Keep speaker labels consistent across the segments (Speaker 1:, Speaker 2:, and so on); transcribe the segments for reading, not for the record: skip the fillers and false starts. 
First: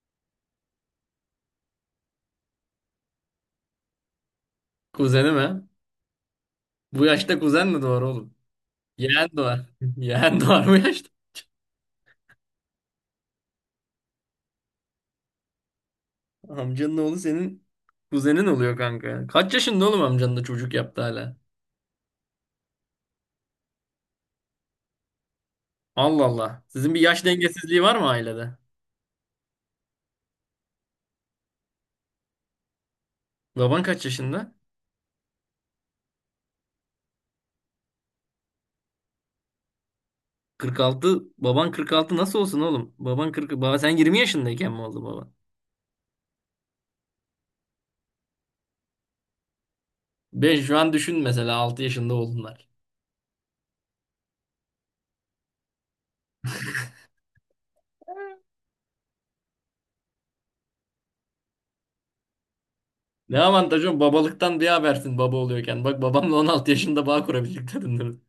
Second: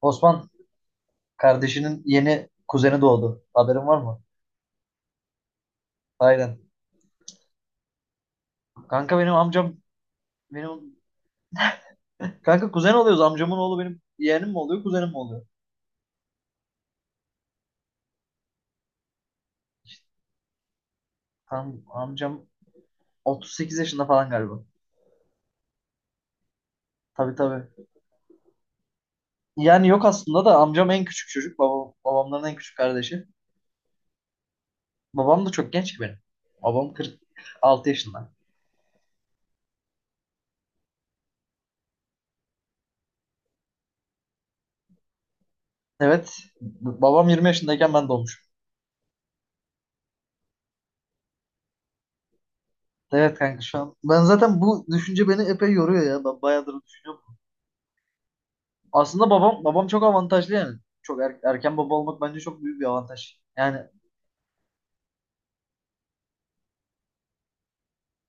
Speaker 1: Osman kardeşinin yeni kuzeni doğdu. Haberin var mı?
Speaker 2: Kuzeni mi?
Speaker 1: Aynen.
Speaker 2: Bu yaşta kuzen mi doğar oğlum?
Speaker 1: Kanka,
Speaker 2: Yeğen
Speaker 1: benim
Speaker 2: doğar.
Speaker 1: amcam,
Speaker 2: Yeğen doğar bu
Speaker 1: benim
Speaker 2: yaşta.
Speaker 1: kanka kuzen oluyoruz. Amcamın oğlu benim yeğenim mi oluyor, kuzenim mi oluyor?
Speaker 2: Amcanın oğlu senin kuzenin oluyor kanka. Kaç yaşında oğlum amcanın da çocuk yaptı hala?
Speaker 1: Tam amcam 38 yaşında falan galiba.
Speaker 2: Allah Allah. Sizin bir yaş
Speaker 1: Tabii,
Speaker 2: dengesizliği
Speaker 1: tabii.
Speaker 2: var mı ailede?
Speaker 1: Yani yok aslında, da amcam en küçük çocuk. Babam, babamların en küçük kardeşi.
Speaker 2: Baban kaç yaşında?
Speaker 1: Babam da çok genç ki benim. Babam 46 yaşında.
Speaker 2: 46. Baban 46 nasıl olsun oğlum? Baban 40. Baba sen 20 yaşındayken mi oldu baba?
Speaker 1: Evet. Babam 20 yaşındayken ben doğmuşum.
Speaker 2: Ben şu an düşün mesela 6 yaşında oldunlar.
Speaker 1: Evet kanka, şu an. Ben zaten bu düşünce beni epey yoruyor ya. Ben bayağıdır düşünüyorum. Aslında babam çok avantajlı yani. Çok erken baba olmak bence çok büyük bir
Speaker 2: Ne
Speaker 1: avantaj. Yani
Speaker 2: avantajı oğlum? Babalıktan bir habersin baba oluyorken. Bak babamla 16 yaşında bağ kurabildik dedin.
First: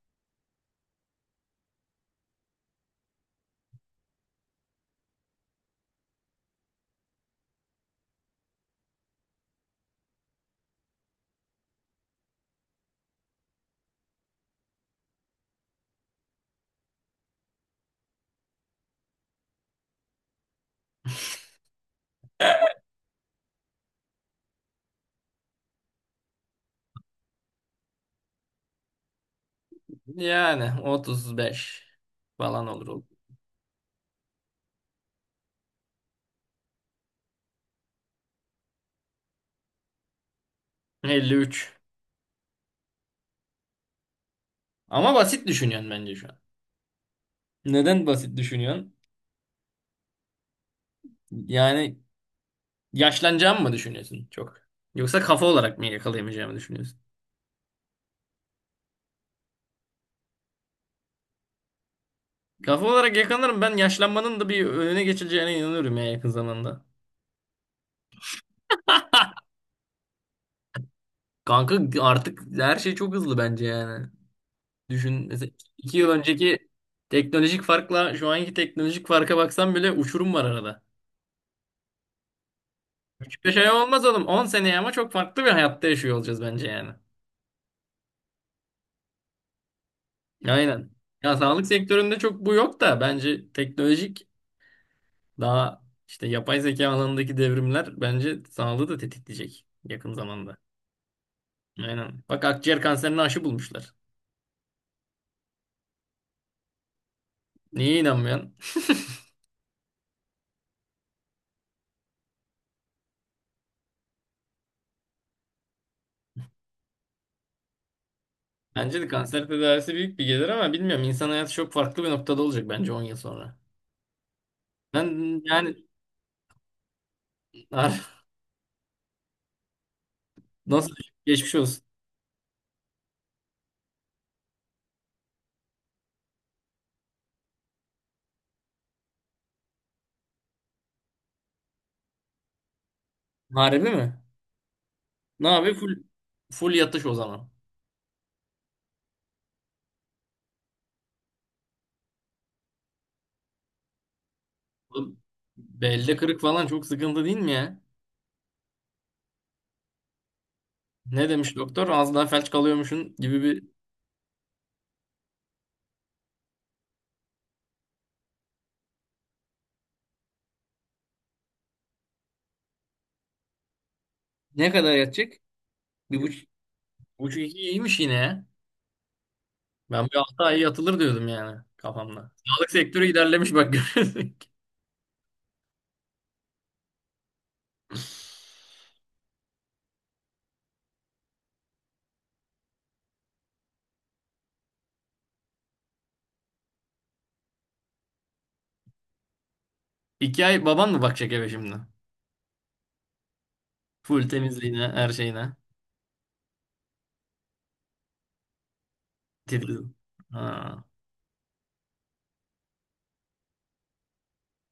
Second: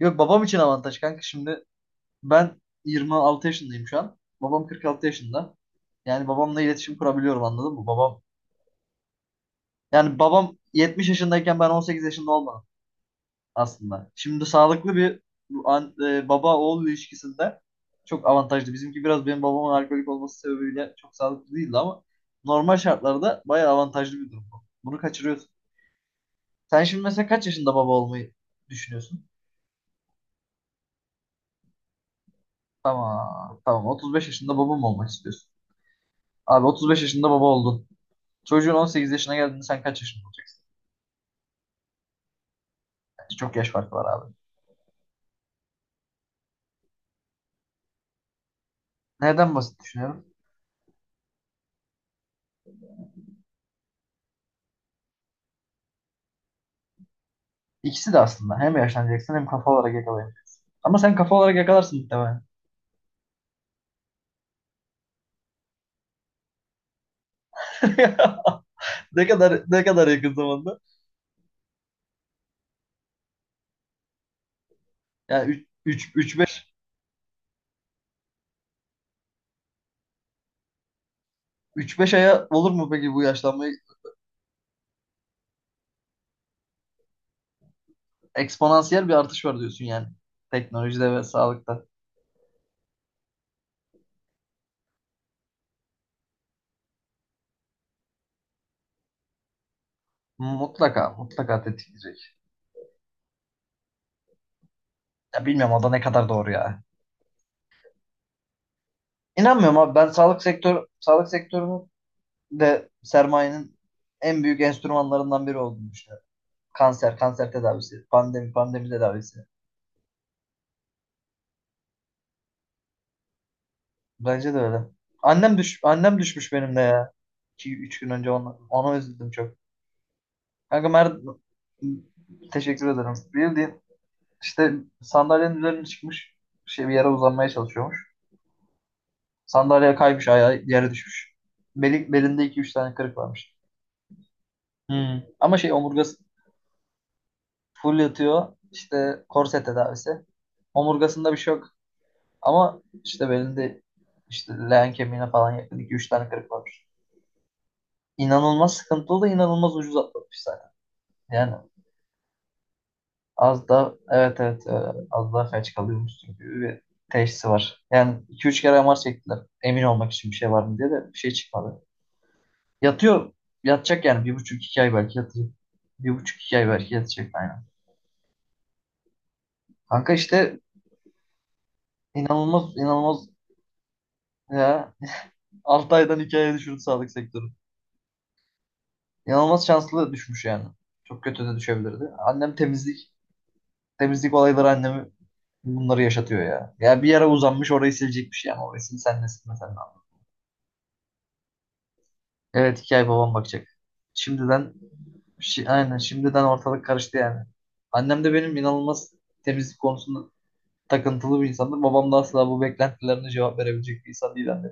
Speaker 1: yok babam için avantaj kanka. Şimdi ben 26 yaşındayım şu an. Babam 46 yaşında. Yani babamla iletişim kurabiliyorum, anladın mı? Babam 70 yaşındayken ben 18 yaşında olmadım aslında. Şimdi sağlıklı bir baba oğul ilişkisinde çok avantajlı. Bizimki biraz benim babamın alkolik olması sebebiyle çok sağlıklı değildi ama normal şartlarda bayağı avantajlı bir durum bu. Bunu kaçırıyorsun. Sen şimdi mesela kaç yaşında baba olmayı düşünüyorsun?
Speaker 2: Yani 35 falan olur.
Speaker 1: Tamam. Tamam. 35 yaşında baba mı olmak istiyorsun? Abi 35 yaşında baba oldun. Çocuğun 18 yaşına geldiğinde sen kaç yaşında olacaksın?
Speaker 2: 53.
Speaker 1: Bence çok yaş farkı var abi.
Speaker 2: Ama basit düşünüyorsun bence şu an. Neden basit düşünüyorsun?
Speaker 1: Neden basit düşünüyorum?
Speaker 2: Yani yaşlanacağımı mı düşünüyorsun çok? Yoksa kafa olarak mı yakalayamayacağımı düşünüyorsun?
Speaker 1: İkisi de aslında. Hem yaşlanacaksın hem kafa olarak yakalayabilirsin. Ama sen kafa olarak yakalarsın muhtemelen.
Speaker 2: Kafa olarak yakalarım, ben yaşlanmanın da bir önüne geçileceğine inanıyorum ya yakın zamanda.
Speaker 1: Ne kadar yakın zamanda?
Speaker 2: Kanka artık her şey çok hızlı bence yani. Düşün mesela
Speaker 1: Yani
Speaker 2: iki yıl
Speaker 1: 3 3 5
Speaker 2: önceki teknolojik farkla şu anki teknolojik farka baksan bile uçurum var arada.
Speaker 1: 3 5 aya olur mu peki bu
Speaker 2: Küçük bir şey
Speaker 1: yaşlanmayı?
Speaker 2: olmaz oğlum. 10 seneye ama çok farklı bir hayatta yaşıyor olacağız bence yani.
Speaker 1: Eksponansiyel bir artış var diyorsun yani.
Speaker 2: Aynen.
Speaker 1: Teknolojide ve
Speaker 2: Ya sağlık
Speaker 1: sağlıkta.
Speaker 2: sektöründe çok bu yok da bence teknolojik daha işte yapay zeka alanındaki devrimler bence sağlığı da tetikleyecek yakın zamanda.
Speaker 1: Mutlaka, mutlaka
Speaker 2: Aynen.
Speaker 1: tetikleyecek.
Speaker 2: Bak akciğer kanserine aşı bulmuşlar.
Speaker 1: Ya bilmiyorum, o da ne kadar doğru ya.
Speaker 2: Niye inanmıyorsun?
Speaker 1: İnanmıyorum abi, ben sağlık sektörünün de sermayenin en büyük enstrümanlarından biri olduğunu düşünüyorum. Kanser, kanser tedavisi, pandemi, pandemi
Speaker 2: Bence de
Speaker 1: tedavisi.
Speaker 2: kanser tedavisi büyük bir gelir ama bilmiyorum. İnsan hayatı çok farklı bir noktada olacak bence 10 yıl sonra.
Speaker 1: Bence de öyle.
Speaker 2: Ben yani…
Speaker 1: Annem düşmüş benim de ya. 2 üç gün önce ona üzüldüm çok. Kanka
Speaker 2: Nasıl, geçmiş olsun.
Speaker 1: Teşekkür ederim. Bildiğin işte sandalyenin üzerine çıkmış, şey, bir yere uzanmaya çalışıyormuş. Sandalyeye kaymış, ayağı yere düşmüş. Belinde iki üç tane kırık varmış.
Speaker 2: Harbi mi?
Speaker 1: Hmm.
Speaker 2: Ne
Speaker 1: Ama şey,
Speaker 2: abi, full
Speaker 1: omurgası.
Speaker 2: full yatış o zaman.
Speaker 1: Full yatıyor. İşte korse tedavisi. Omurgasında bir şey yok. Ama işte belinde, işte leğen
Speaker 2: Oğlum,
Speaker 1: kemiğine falan yakın iki üç
Speaker 2: belde
Speaker 1: tane
Speaker 2: kırık
Speaker 1: kırık
Speaker 2: falan
Speaker 1: var.
Speaker 2: çok sıkıntı değil mi ya?
Speaker 1: İnanılmaz sıkıntılı da inanılmaz ucuz atlatmış zaten.
Speaker 2: Ne
Speaker 1: Yani
Speaker 2: demiş doktor? Az daha felç kalıyormuşsun gibi bir...
Speaker 1: az da evet, evet, az daha felç kalıyormuşsun gibi bir teşhisi var. Yani iki üç kere MR çektiler. Emin olmak için bir şey var mı diye de bir şey çıkmadı. Yatıyor. Yatacak yani. Bir buçuk
Speaker 2: Ne
Speaker 1: iki
Speaker 2: kadar
Speaker 1: ay belki
Speaker 2: yatacak?
Speaker 1: yatacak. Bir
Speaker 2: Bir
Speaker 1: buçuk
Speaker 2: buçuk,
Speaker 1: iki ay belki yatacak
Speaker 2: buçuk iki
Speaker 1: aynen.
Speaker 2: iyiymiş yine ya. Ben
Speaker 1: Kanka
Speaker 2: bir altı
Speaker 1: işte
Speaker 2: ay yatılır diyordum yani kafamda. Sağlık
Speaker 1: inanılmaz,
Speaker 2: sektörü
Speaker 1: inanılmaz
Speaker 2: ilerlemiş bak görüyorsun ki.
Speaker 1: ya 6 aydan 2 aya düşürdü sağlık sektörü. İnanılmaz şanslı düşmüş yani. Çok kötü de düşebilirdi. Annem temizlik. Temizlik olayları annemi bunları yaşatıyor ya. Ya bir yere uzanmış orayı silecekmiş yani. Orayı sil sen de, silme sen de.
Speaker 2: İki ay baban mı bakacak eve şimdi?
Speaker 1: Evet 2 ay babam bakacak.
Speaker 2: Full
Speaker 1: Şimdiden,
Speaker 2: temizliğine, her şeyine.
Speaker 1: aynen şimdiden ortalık karıştı yani. Annem de benim inanılmaz temizlik
Speaker 2: Titiz.
Speaker 1: konusunda
Speaker 2: Ha.
Speaker 1: takıntılı bir insandır. Babam da asla bu beklentilerine cevap verebilecek bir insan değil, anne.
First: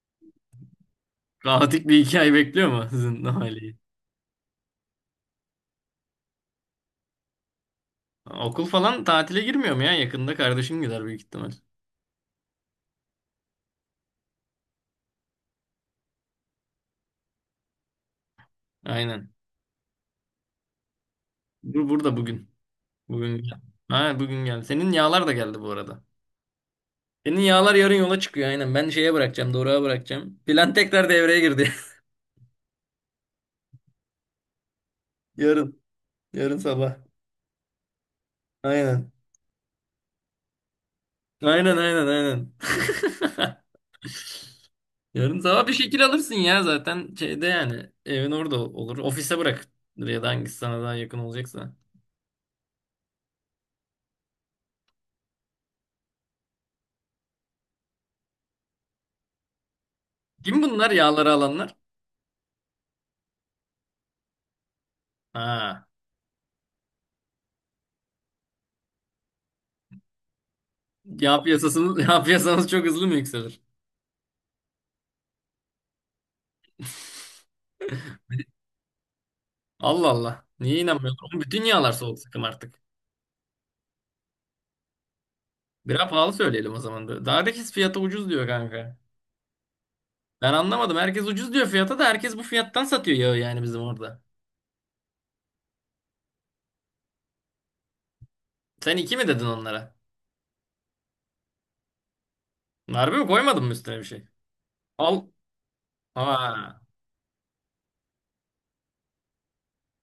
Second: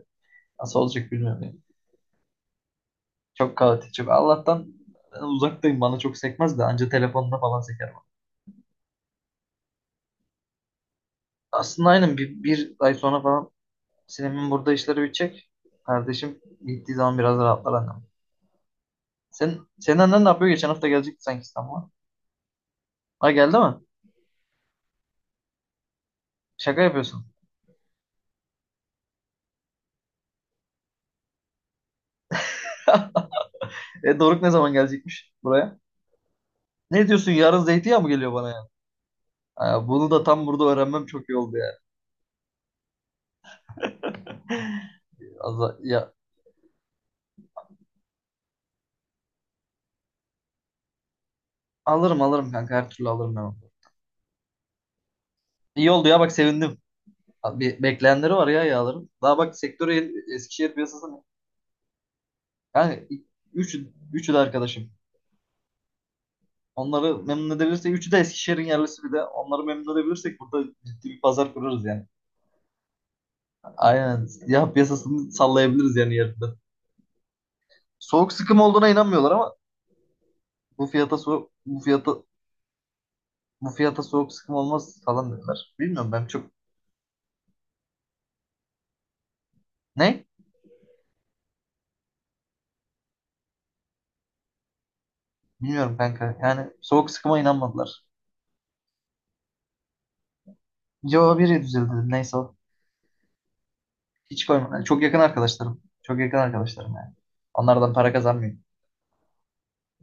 Speaker 1: Nasıl olacak bilmiyorum yani.
Speaker 2: Kaotik bir iki ay bekliyor mu sizin
Speaker 1: Çok
Speaker 2: aileyi?
Speaker 1: kaotik, çok. Allah'tan uzaktayım. Bana çok sekmez de anca telefonda falan seker bana.
Speaker 2: Okul falan tatile girmiyor mu ya? Yakında kardeşim gider büyük ihtimal.
Speaker 1: Aslında aynen bir ay sonra falan Sinem'in burada işleri bitecek. Kardeşim gittiği zaman biraz rahatlar annem.
Speaker 2: Aynen.
Speaker 1: Senin annen ne yapıyor? Geçen hafta gelecekti sanki
Speaker 2: Bur
Speaker 1: İstanbul'a.
Speaker 2: burada bugün.
Speaker 1: Ha,
Speaker 2: Bugün
Speaker 1: geldi
Speaker 2: gel.
Speaker 1: mi?
Speaker 2: Ha bugün geldi. Senin yağlar da geldi bu arada.
Speaker 1: Şaka yapıyorsun.
Speaker 2: Senin yağlar yarın yola çıkıyor aynen. Ben şeye bırakacağım, Doruk'a bırakacağım. Plan tekrar devreye girdi.
Speaker 1: E, Doruk ne zaman gelecekmiş buraya?
Speaker 2: Yarın. Yarın sabah.
Speaker 1: Ne diyorsun, yarın zeytinyağı mı geliyor bana ya?
Speaker 2: Aynen.
Speaker 1: Ha, bunu da tam burada öğrenmem çok iyi oldu yani.
Speaker 2: Aynen aynen aynen. Yarın sabah bir şekil
Speaker 1: Ya,
Speaker 2: alırsın ya zaten şeyde yani. Evin orada olur. Ofise bırak. Ya da hangisi sana daha yakın olacaksa.
Speaker 1: alırım, alırım kanka her türlü alırım ben onu. İyi oldu ya, bak sevindim. Abi bir bekleyenleri var ya yağların. Daha bak sektörü
Speaker 2: Kim
Speaker 1: Eskişehir
Speaker 2: bunlar
Speaker 1: piyasasını
Speaker 2: yağları alanlar?
Speaker 1: yani üç, üçü de arkadaşım.
Speaker 2: Ha.
Speaker 1: Onları memnun edebilirsek, üçü de Eskişehir'in yerlisi, bir de onları memnun edebilirsek burada ciddi bir
Speaker 2: Yağ
Speaker 1: pazar kurarız
Speaker 2: piyasasını,
Speaker 1: yani.
Speaker 2: yağ piyasanız çok hızlı mı yükselir?
Speaker 1: Aynen. Ya piyasasını sallayabiliriz yani yerinde. Soğuk sıkım olduğuna inanmıyorlar ama
Speaker 2: Allah Allah. Niye
Speaker 1: bu fiyata
Speaker 2: inanmıyorum?
Speaker 1: soğuk
Speaker 2: Bütün
Speaker 1: bu
Speaker 2: yağlar soğuk
Speaker 1: fiyata
Speaker 2: sıkım artık.
Speaker 1: bu fiyata soğuk sıkım olmaz falan dediler.
Speaker 2: Biraz
Speaker 1: Bilmiyorum, ben
Speaker 2: pahalı
Speaker 1: çok,
Speaker 2: söyleyelim o zaman da. Daha herkes fiyata ucuz diyor kanka.
Speaker 1: ne?
Speaker 2: Ben anlamadım. Herkes ucuz diyor fiyata da herkes bu fiyattan satıyor yağı yani bizim orada.
Speaker 1: Bilmiyorum kanka. Yani soğuk sıkıma inanmadılar.
Speaker 2: Sen iki mi dedin onlara?
Speaker 1: Yo, biri düzeldi. Neyse o.
Speaker 2: Harbi mi, koymadın mı üstüne bir şey?
Speaker 1: Hiç koymadım. Yani çok yakın
Speaker 2: Al.
Speaker 1: arkadaşlarım. Çok yakın
Speaker 2: Aa,
Speaker 1: arkadaşlarım yani. Onlardan para kazanmıyorum.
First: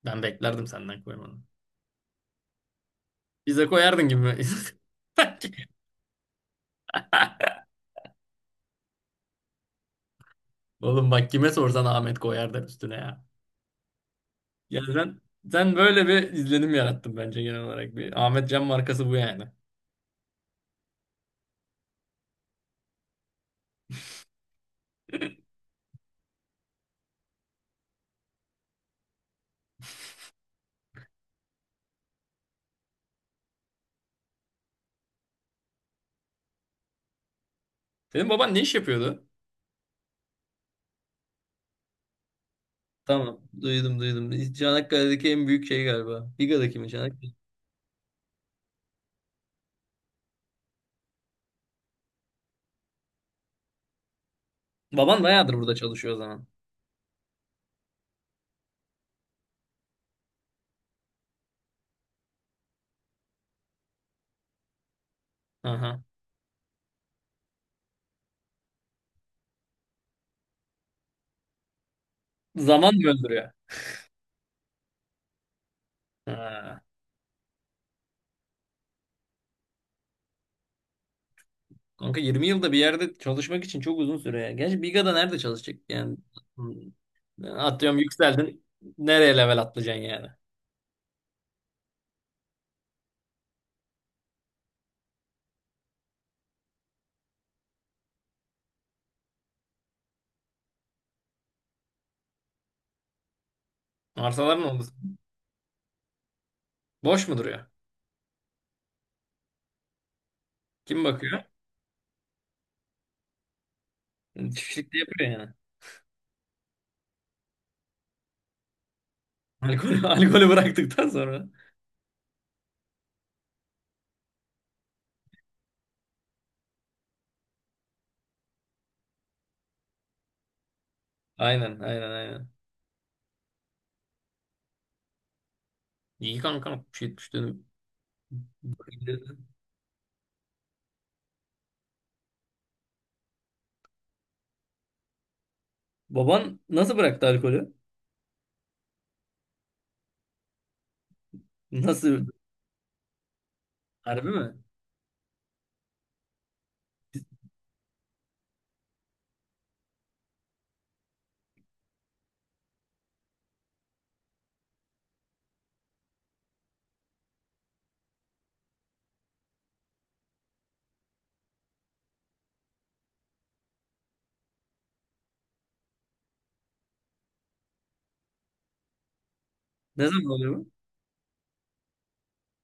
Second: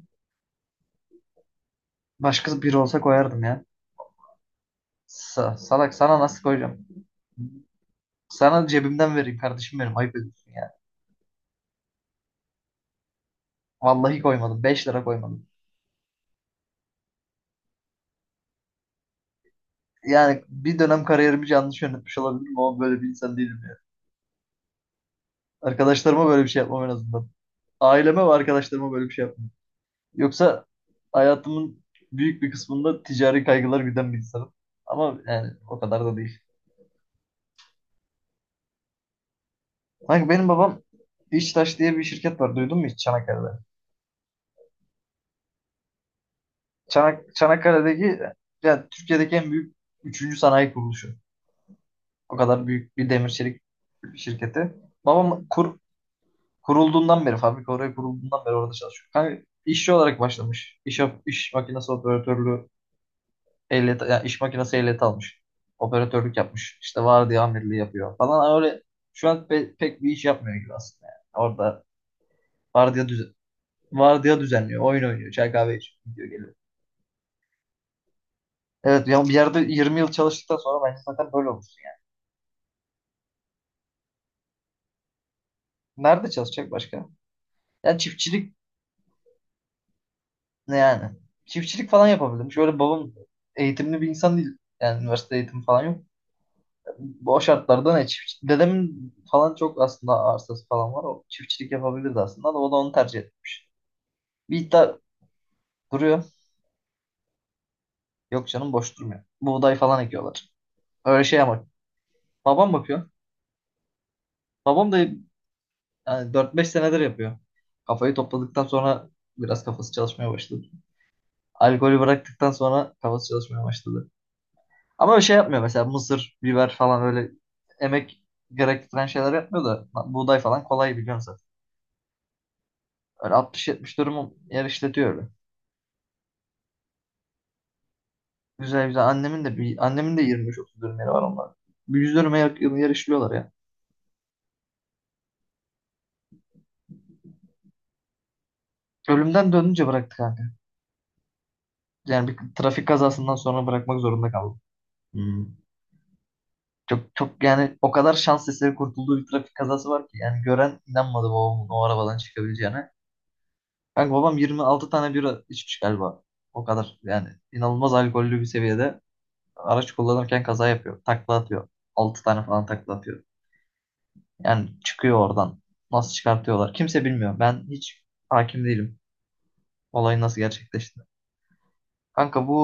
Speaker 2: ben beklerdim senden koymanı.
Speaker 1: Başkası biri olsa koyardım ya.
Speaker 2: Bize koyardın gibi mi? Sanki.
Speaker 1: Salak, sana nasıl koyacağım? Sana cebimden vereyim kardeşim benim. Ayıp ediyorsun ya.
Speaker 2: Oğlum bak kime sorsan Ahmet koyar der üstüne ya.
Speaker 1: Vallahi koymadım.
Speaker 2: Ya
Speaker 1: 5 lira
Speaker 2: sen,
Speaker 1: koymadım.
Speaker 2: sen böyle bir izlenim yarattın bence genel olarak. Bir Ahmet Can markası bu yani.
Speaker 1: Yani bir dönem kariyerimi yanlış yönetmiş olabilirim ama böyle bir insan değilim ya. Arkadaşlarıma böyle bir şey yapmam en azından. Aileme ve arkadaşlarıma böyle bir şey yapmam. Yoksa hayatımın büyük bir kısmında ticari kaygılar güden bir insanım. Ama yani o kadar da değil.
Speaker 2: Senin baban ne iş yapıyordu?
Speaker 1: Kanka benim babam, İçtaş diye bir şirket var. Duydun mu hiç
Speaker 2: Tamam.
Speaker 1: Çanakkale'de?
Speaker 2: Duydum. Çanakkale'deki en büyük şey galiba. Biga'daki mi? Çanakkale.
Speaker 1: Çanakkale'deki, yani Türkiye'deki en büyük üçüncü sanayi kuruluşu. O kadar büyük bir demir çelik şirketi.
Speaker 2: Baban
Speaker 1: Babam
Speaker 2: bayağıdır burada çalışıyor o zaman.
Speaker 1: kurulduğundan beri, fabrika oraya kurulduğundan beri orada çalışıyor. Kanka işçi olarak başlamış. İş makinesi operatörlüğü ehliyeti, yani iş makinesi ehliyeti almış.
Speaker 2: Aha.
Speaker 1: Operatörlük yapmış. İşte vardiya amirliği yapıyor falan. Öyle şu an pek bir iş yapmıyor gibi aslında. Yani. Orada
Speaker 2: Zaman mı
Speaker 1: vardiya düz
Speaker 2: öldürüyor?
Speaker 1: vardiya düzenliyor. Oyun oynuyor. Çay kahve içiyor. Gidiyor, geliyor.
Speaker 2: Ha.
Speaker 1: Evet ya bir yerde 20 yıl çalıştıktan sonra bence zaten böyle olursun yani.
Speaker 2: Kanka 20 yılda bir yerde çalışmak için çok uzun süre ya. Gerçi Biga'da nerede çalışacak yani?
Speaker 1: Nerede çalışacak
Speaker 2: Hmm.
Speaker 1: başka? Yani
Speaker 2: Atıyorum
Speaker 1: çiftçilik
Speaker 2: yükseldin. Nereye level atlayacaksın yani?
Speaker 1: ne yani? Çiftçilik falan yapabilirim. Şöyle babam eğitimli bir insan değil. Yani üniversite eğitimi falan yok. Bu o şartlarda ne çiftçilik? Dedemin falan çok aslında arsası falan var. O çiftçilik yapabilirdi aslında da o da onu tercih etmiş. Bir
Speaker 2: Arsalar ne oldu?
Speaker 1: iddia duruyor.
Speaker 2: Boş mu duruyor?
Speaker 1: Yok canım, boş durmuyor. Buğday falan ekiyorlar.
Speaker 2: Kim
Speaker 1: Öyle şey
Speaker 2: bakıyor?
Speaker 1: ama babam bakıyor. Babam
Speaker 2: Çiftlikte
Speaker 1: da,
Speaker 2: yapıyor yani.
Speaker 1: yani 4-5 senedir yapıyor. Kafayı topladıktan sonra biraz kafası
Speaker 2: Alkol,
Speaker 1: çalışmaya
Speaker 2: alkolü
Speaker 1: başladı.
Speaker 2: bıraktıktan sonra.
Speaker 1: Alkolü bıraktıktan sonra kafası çalışmaya başladı. Ama bir şey yapmıyor mesela, mısır, biber falan öyle emek gerektiren şeyler yapmıyor da buğday falan kolay biliyorsun zaten.
Speaker 2: Aynen aynen aynen.
Speaker 1: Öyle 60-70 dönüm yer işletiyor öyle.
Speaker 2: İyi kanka, 60-70 dönüm.
Speaker 1: Güzel, güzel. Annemin de 25-30 dönüm yeri var onlar. Bir 100 dönüme yakın yer işliyorlar ya.
Speaker 2: Baban nasıl bıraktı alkolü?
Speaker 1: Ölümden dönünce bıraktık kanka.
Speaker 2: Nasıl?
Speaker 1: Yani bir trafik kazasından sonra bırakmak
Speaker 2: Harbi
Speaker 1: zorunda
Speaker 2: mi?
Speaker 1: kaldım. Hmm. Çok, çok yani, o kadar şans eseri kurtulduğu bir trafik kazası var ki yani gören inanmadı babamın o arabadan çıkabileceğine. Kanka babam 26 tane bira içmiş galiba. O kadar yani inanılmaz alkollü bir seviyede araç kullanırken kaza yapıyor. Takla atıyor. 6 tane falan takla atıyor. Yani çıkıyor oradan. Nasıl çıkartıyorlar? Kimse bilmiyor. Ben hiç hakim değilim
Speaker 2: Ne
Speaker 1: olayın
Speaker 2: zaman
Speaker 1: nasıl
Speaker 2: oluyor bu?
Speaker 1: gerçekleşti. Kanka bu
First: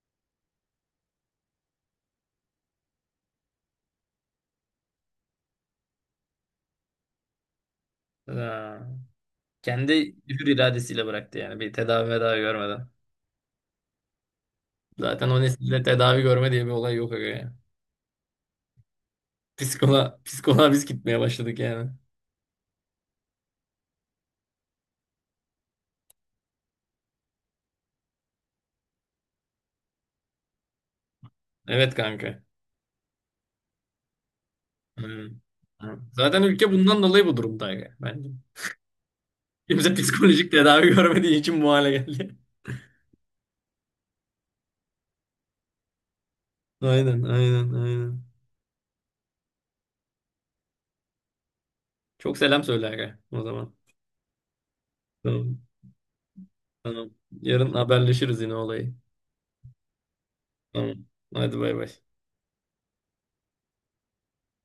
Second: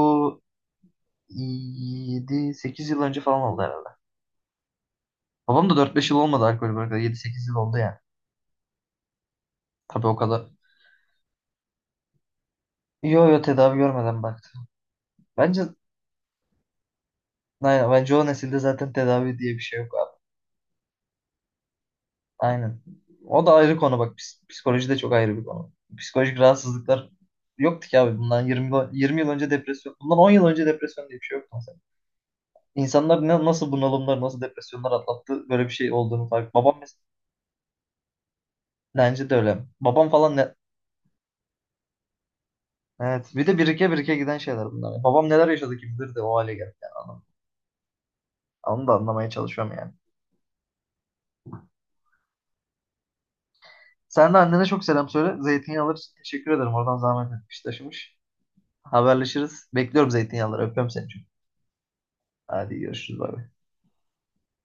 Speaker 1: yedi sekiz yıl önce falan oldu herhalde. Babam da dört beş yıl olmadı alkol bırakalı. Yedi sekiz yıl oldu yani.
Speaker 2: Ha.
Speaker 1: Tabii
Speaker 2: Kendi
Speaker 1: o kadar,
Speaker 2: hür iradesiyle bıraktı yani. Bir tedavi medavi görmeden.
Speaker 1: yo, yo tedavi görmeden baktı.
Speaker 2: Zaten o
Speaker 1: Bence
Speaker 2: nesilde tedavi görme diye bir olay yok aga ya.
Speaker 1: aynen, bence o nesilde zaten tedavi diye bir şey yok
Speaker 2: Psikoloğa,
Speaker 1: abi.
Speaker 2: psikoloğa biz gitmeye başladık yani.
Speaker 1: Aynen. O da ayrı konu bak. Psikoloji de çok ayrı bir konu. Psikolojik rahatsızlıklar yoktu ki abi. Bundan 20, 20 yıl önce depresyon. Bundan 10 yıl önce depresyon diye bir şey yoktu mesela.
Speaker 2: Evet kanka.
Speaker 1: İnsanlar nasıl bunalımlar, nasıl depresyonlar
Speaker 2: Hmm.
Speaker 1: atlattı, böyle bir şey olduğunu
Speaker 2: Zaten
Speaker 1: fark.
Speaker 2: ülke
Speaker 1: Babam mesela
Speaker 2: bundan dolayı bu durumda aga, bence.
Speaker 1: bence de öyle.
Speaker 2: Kimse
Speaker 1: Babam falan
Speaker 2: psikolojik
Speaker 1: ne?
Speaker 2: tedavi görmediği için bu hale geldi.
Speaker 1: Evet. Bir de birike birike giden şeyler bunlar. Babam neler yaşadı kim bilir de o hale geldi. Yani.
Speaker 2: Aynen.
Speaker 1: Onu da anlamaya çalışıyorum yani.
Speaker 2: Çok selam söyle aga, o zaman.
Speaker 1: Sen de annene çok selam söyle.
Speaker 2: Tamam,
Speaker 1: Zeytinyağları için teşekkür ederim. Oradan
Speaker 2: tamam.
Speaker 1: zahmet etmiş
Speaker 2: Yarın
Speaker 1: taşımış.
Speaker 2: haberleşiriz yine olayı.
Speaker 1: Haberleşiriz. Bekliyorum zeytinyağları. Öpüyorum
Speaker 2: Tamam.
Speaker 1: seni çok.
Speaker 2: Hadi bay bay.
Speaker 1: Hadi görüşürüz. Bay bay.